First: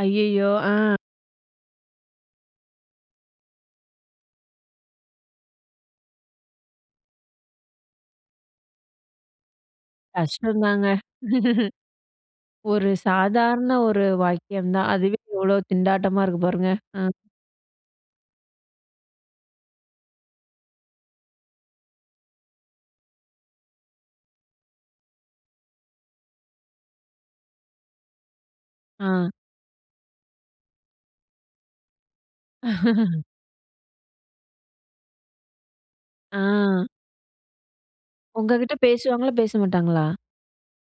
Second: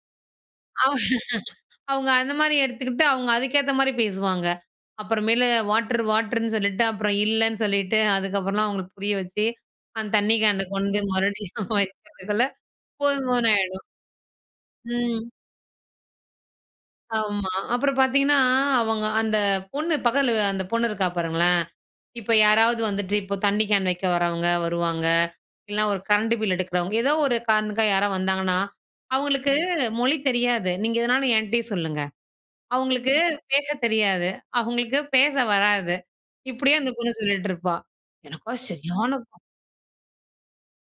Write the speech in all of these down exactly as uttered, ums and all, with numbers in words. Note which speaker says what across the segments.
Speaker 1: ஐயயோ!
Speaker 2: அவ
Speaker 1: ஆ.
Speaker 2: அவங்க அந்த மாரி எடுத்துக்கிட்டு அவங்க அதுக்கேத்த மாரி பேசுவாங்க. அப்புற மேலு வாட்டர் வாட்டருன்னு சொல்லிட்டு, அப்புறம் இல்லன்னு சொல்லிட்டு அதுக்கப்புறலாம் அவங்களுக்கு புரிய வச்சு, அந்த தண்ணி கேன
Speaker 1: கஷ்டந்தாங்க.
Speaker 2: கொண்டு மறுபடியும் வைக்கிறதுக்குள்ள
Speaker 1: ஒரு
Speaker 2: போதும் போதுன்னு
Speaker 1: சாதாரண
Speaker 2: ஆயிடும்.
Speaker 1: ஒரு வாக்கியம் தான், அதுவே
Speaker 2: ம்.
Speaker 1: எவ்வளோ திண்டாட்டமா இருக்கு பாருங்க. அ.
Speaker 2: ஆமா. அப்புறம் பார்த்தீங்கன்னா, அவங்க அந்த பொண்ணு பக்கத்தில அந்த பொண்ணு இருக்கா பாருங்களேன், இப்ப யாராவது வந்துட்டு இப்போ தண்ணி கேன் வைக்க வரவங்க வருவாங்க. இல்லனா ஒரு கரண்ட் பில் எடுக்கிறவங்க, ஏதோ ஒரு காரணத்துக்காக யாராவது வந்தாங்கன்னா,"
Speaker 1: ஆ.
Speaker 2: அவங்களுக்கு மொழி தெரியாது. நீங்க எதுனாலும் என்ட்டயே சொல்லுங்க. அவங்களுக்கு பேசத் தெரியாது, அவங்களுக்கு பேச வராது." இப்டியே
Speaker 1: ஆ.
Speaker 2: அந்த பொண்ணு சொல்லிட்டு இருப்பா. எனக்கோ
Speaker 1: உங்ககிட்ட
Speaker 2: சரியான
Speaker 1: பேசுவாங்களா, பேச மாட்டாங்களா?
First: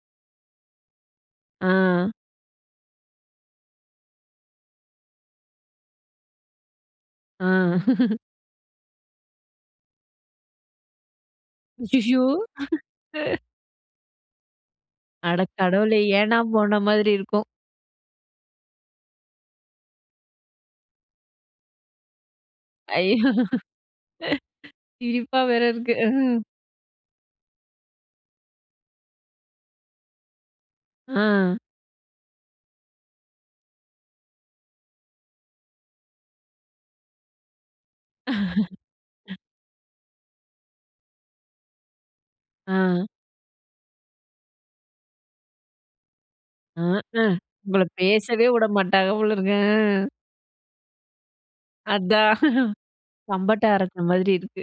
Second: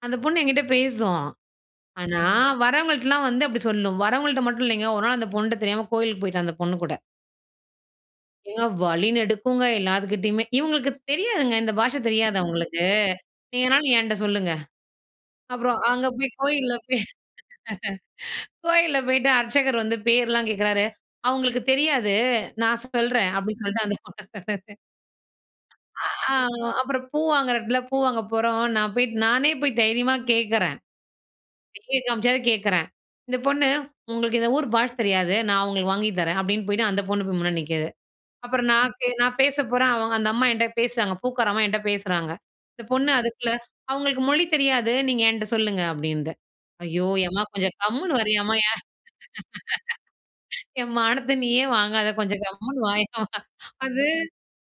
Speaker 2: அந்த பொண்ணு என்கிட்ட பேசும்.
Speaker 1: ஆ.
Speaker 2: ஆனா வரவங்கள்ட்டலாம் வந்து அப்டி சொல்லும். வரவங்கள்ட்ட மட்டும் இல்லைங்க, ஒரு நாள் அந்த பொண்ணுட்ட தெரியாம கோயிலுக்கு போய்ட்டேன், அந்த பொண்ணு கூட.
Speaker 1: ஆ.
Speaker 2: ஏங்க வழி நெடுக்குங்க எல்லாத்துக்கிட்டயுமே, இவங்களுக்கு தெரியாதுங்க, இந்த பாஷை
Speaker 1: ஐயயோ!
Speaker 2: தெரியாது அவங்களுக்கு. நீங்க எதனாலும் என்ட்ட சொல்லுங்க.
Speaker 1: அட
Speaker 2: அப்புறம்,
Speaker 1: கடவுளே!
Speaker 2: அங்க போய்
Speaker 1: ஏனா
Speaker 2: கோயில்ல
Speaker 1: போன
Speaker 2: போய்,
Speaker 1: மாரி இருக்கும்.
Speaker 2: கோயில்ல போயிட்டு அர்ச்சகர் வந்து பேர்லாம் கேட்கிறாரு, "அவங்களுக்கு தெரியாது, நான் சொல்றேன்.
Speaker 1: ஐயோ!
Speaker 2: அப்டின்னு சொல்ட்டு அந்த பொண்ண சொன்னது."
Speaker 1: சிரிப்பா வேற இருக்கு.
Speaker 2: ஆஅ
Speaker 1: அஹ்.
Speaker 2: அப்புறம் பூ வாங்குற இடத்துல பூ வாங்க போறோம். நான் போயிட்டு நானே போய் தைரியமா கேட்கறேன்.
Speaker 1: ஆ.
Speaker 2: சைக காமிச்சாது கேட்கறேன். இந்த பொண்ணு, "உங்களுக்கு இந்த ஊர் பாஷ தெரியாது. நான் உங்களுக்கு வாங்கி தரேன்." அப்டின்னு போயிட்டு அந்த பொண்ணு போய் முன்னாடி நிக்கிது. அப்புறம் நான் கே நான் பேச போறேன். அவங்க அந்த அம்மா என்கிட்ட பேசுறாங்க, பூக்கார அம்மா என்கிட்ட பேசுறாங்க. இந்த
Speaker 1: ஆ.
Speaker 2: பொண்ணு அதுக்குள்ள, "அவங்களுக்கு மொழி தெரியாது. நீங்க என்ட்ட சொல்லுங்க." அப்டின்னுது. ஐயோ!
Speaker 1: ஆஹ்ஹ!
Speaker 2: ஏம்மா கொஞ்சம்
Speaker 1: உங்கள
Speaker 2: கம்முனு
Speaker 1: பேசவே
Speaker 2: வரையம்மா!
Speaker 1: வுட
Speaker 2: ஏன்
Speaker 1: மாட்டாங்க போலருக்கு. அ.
Speaker 2: என் மானத்தை நீயே வாங்காத.
Speaker 1: அதான்,
Speaker 2: கொஞ்சம் கம்முனு வாயே.
Speaker 1: தம்பட்ட அரைச்ச
Speaker 2: அது
Speaker 1: மாரி இருக்கு.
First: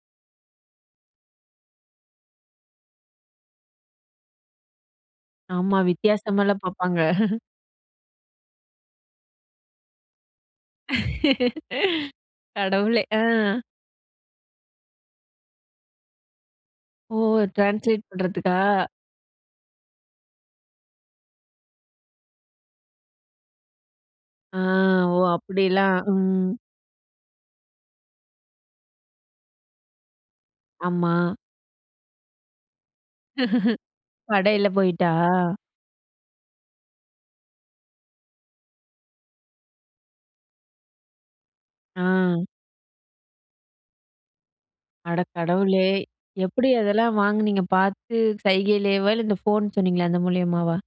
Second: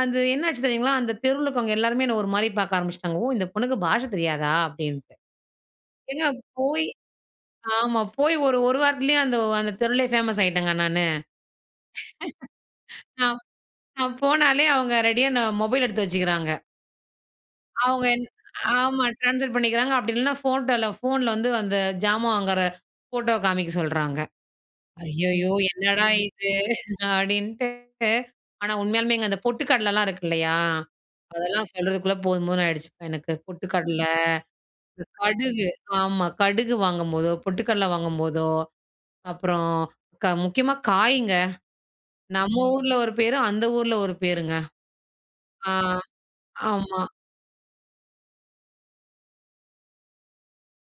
Speaker 2: அது என்ன ஆச்சு தெரியுங்களா, அந்த தெருவுல இருக்கவங்க எல்லாருமே என்னை ஒரு மாரி பாக்க ஆரம்பிச்சுட்டாங்க. ஓ இந்த பொண்ணுக்கு பாஷை தெரியாதா அப்டின்ட்டு.
Speaker 1: ஆமா
Speaker 2: ஏங்க
Speaker 1: வித்தியாசமால
Speaker 2: போய்
Speaker 1: பாப்பாங்க.
Speaker 2: ஆமா போய் ஒரு ஒரு வாரத்துலேயும் அந்த அந்த தெருவிலே ஃபேமஸ் ஆயிட்டேங்க நானு.
Speaker 1: கடவுளே! அ.
Speaker 2: நான் நான் போனாலே, அவங்க ரெடியா நான் மொபைல் எடுத்து வச்சுக்கிறாங்க
Speaker 1: ஓ! ட்ரான்ஸ்லேட்
Speaker 2: அவங்க என்
Speaker 1: பண்றதுக்கா?
Speaker 2: ஆமா ட்ரான்ஸ்பர் பண்ணிக்கிறாங்க. அப்டி இல்லனா ஃபோட்டோல ஃபோன்ல வந்து அந்த ஜாமான் வாங்குற ஃபோட்டோவ காமிக்க சொல்றாங்க.
Speaker 1: ஆ! ஓ!
Speaker 2: ஐயயோ
Speaker 1: அப்டிலாம்.
Speaker 2: என்னடா இது!
Speaker 1: ம்.
Speaker 2: அப்டின்ட்டு, ஆனா உண்மையாலுமேங்க அந்த பொட்டு கடலைலாம் இருக்கு இல்லையா,
Speaker 1: ஆமா.
Speaker 2: அதெல்லாம் சொல்றதுக்குள்ள போதும் போதுன்னு ஆயிடுச்சு எனக்கு. பொட்டு கடலை,
Speaker 1: படையில போய்ட்டா?
Speaker 2: கடுகு ஆமா கடுகு வாங்கும்போதோ, பொட்டு கடலை வாங்கும்போதோ அப்புறம் க முக்கியமா காய்ங்க.
Speaker 1: அ.
Speaker 2: நம்ம ஊருல ஒரு பேர், அந்த ஊருல ஒரு பேருங்க.
Speaker 1: அட
Speaker 2: ஆ
Speaker 1: கடவுளே! எப்டி
Speaker 2: ஆமா.
Speaker 1: அதெல்லாம் வாங்குனீங்க? பார்த்து சைகைலயேவா இல்ல, இந்த ஃபோன் சொன்னீங்களே அந்த மூலியமாவா?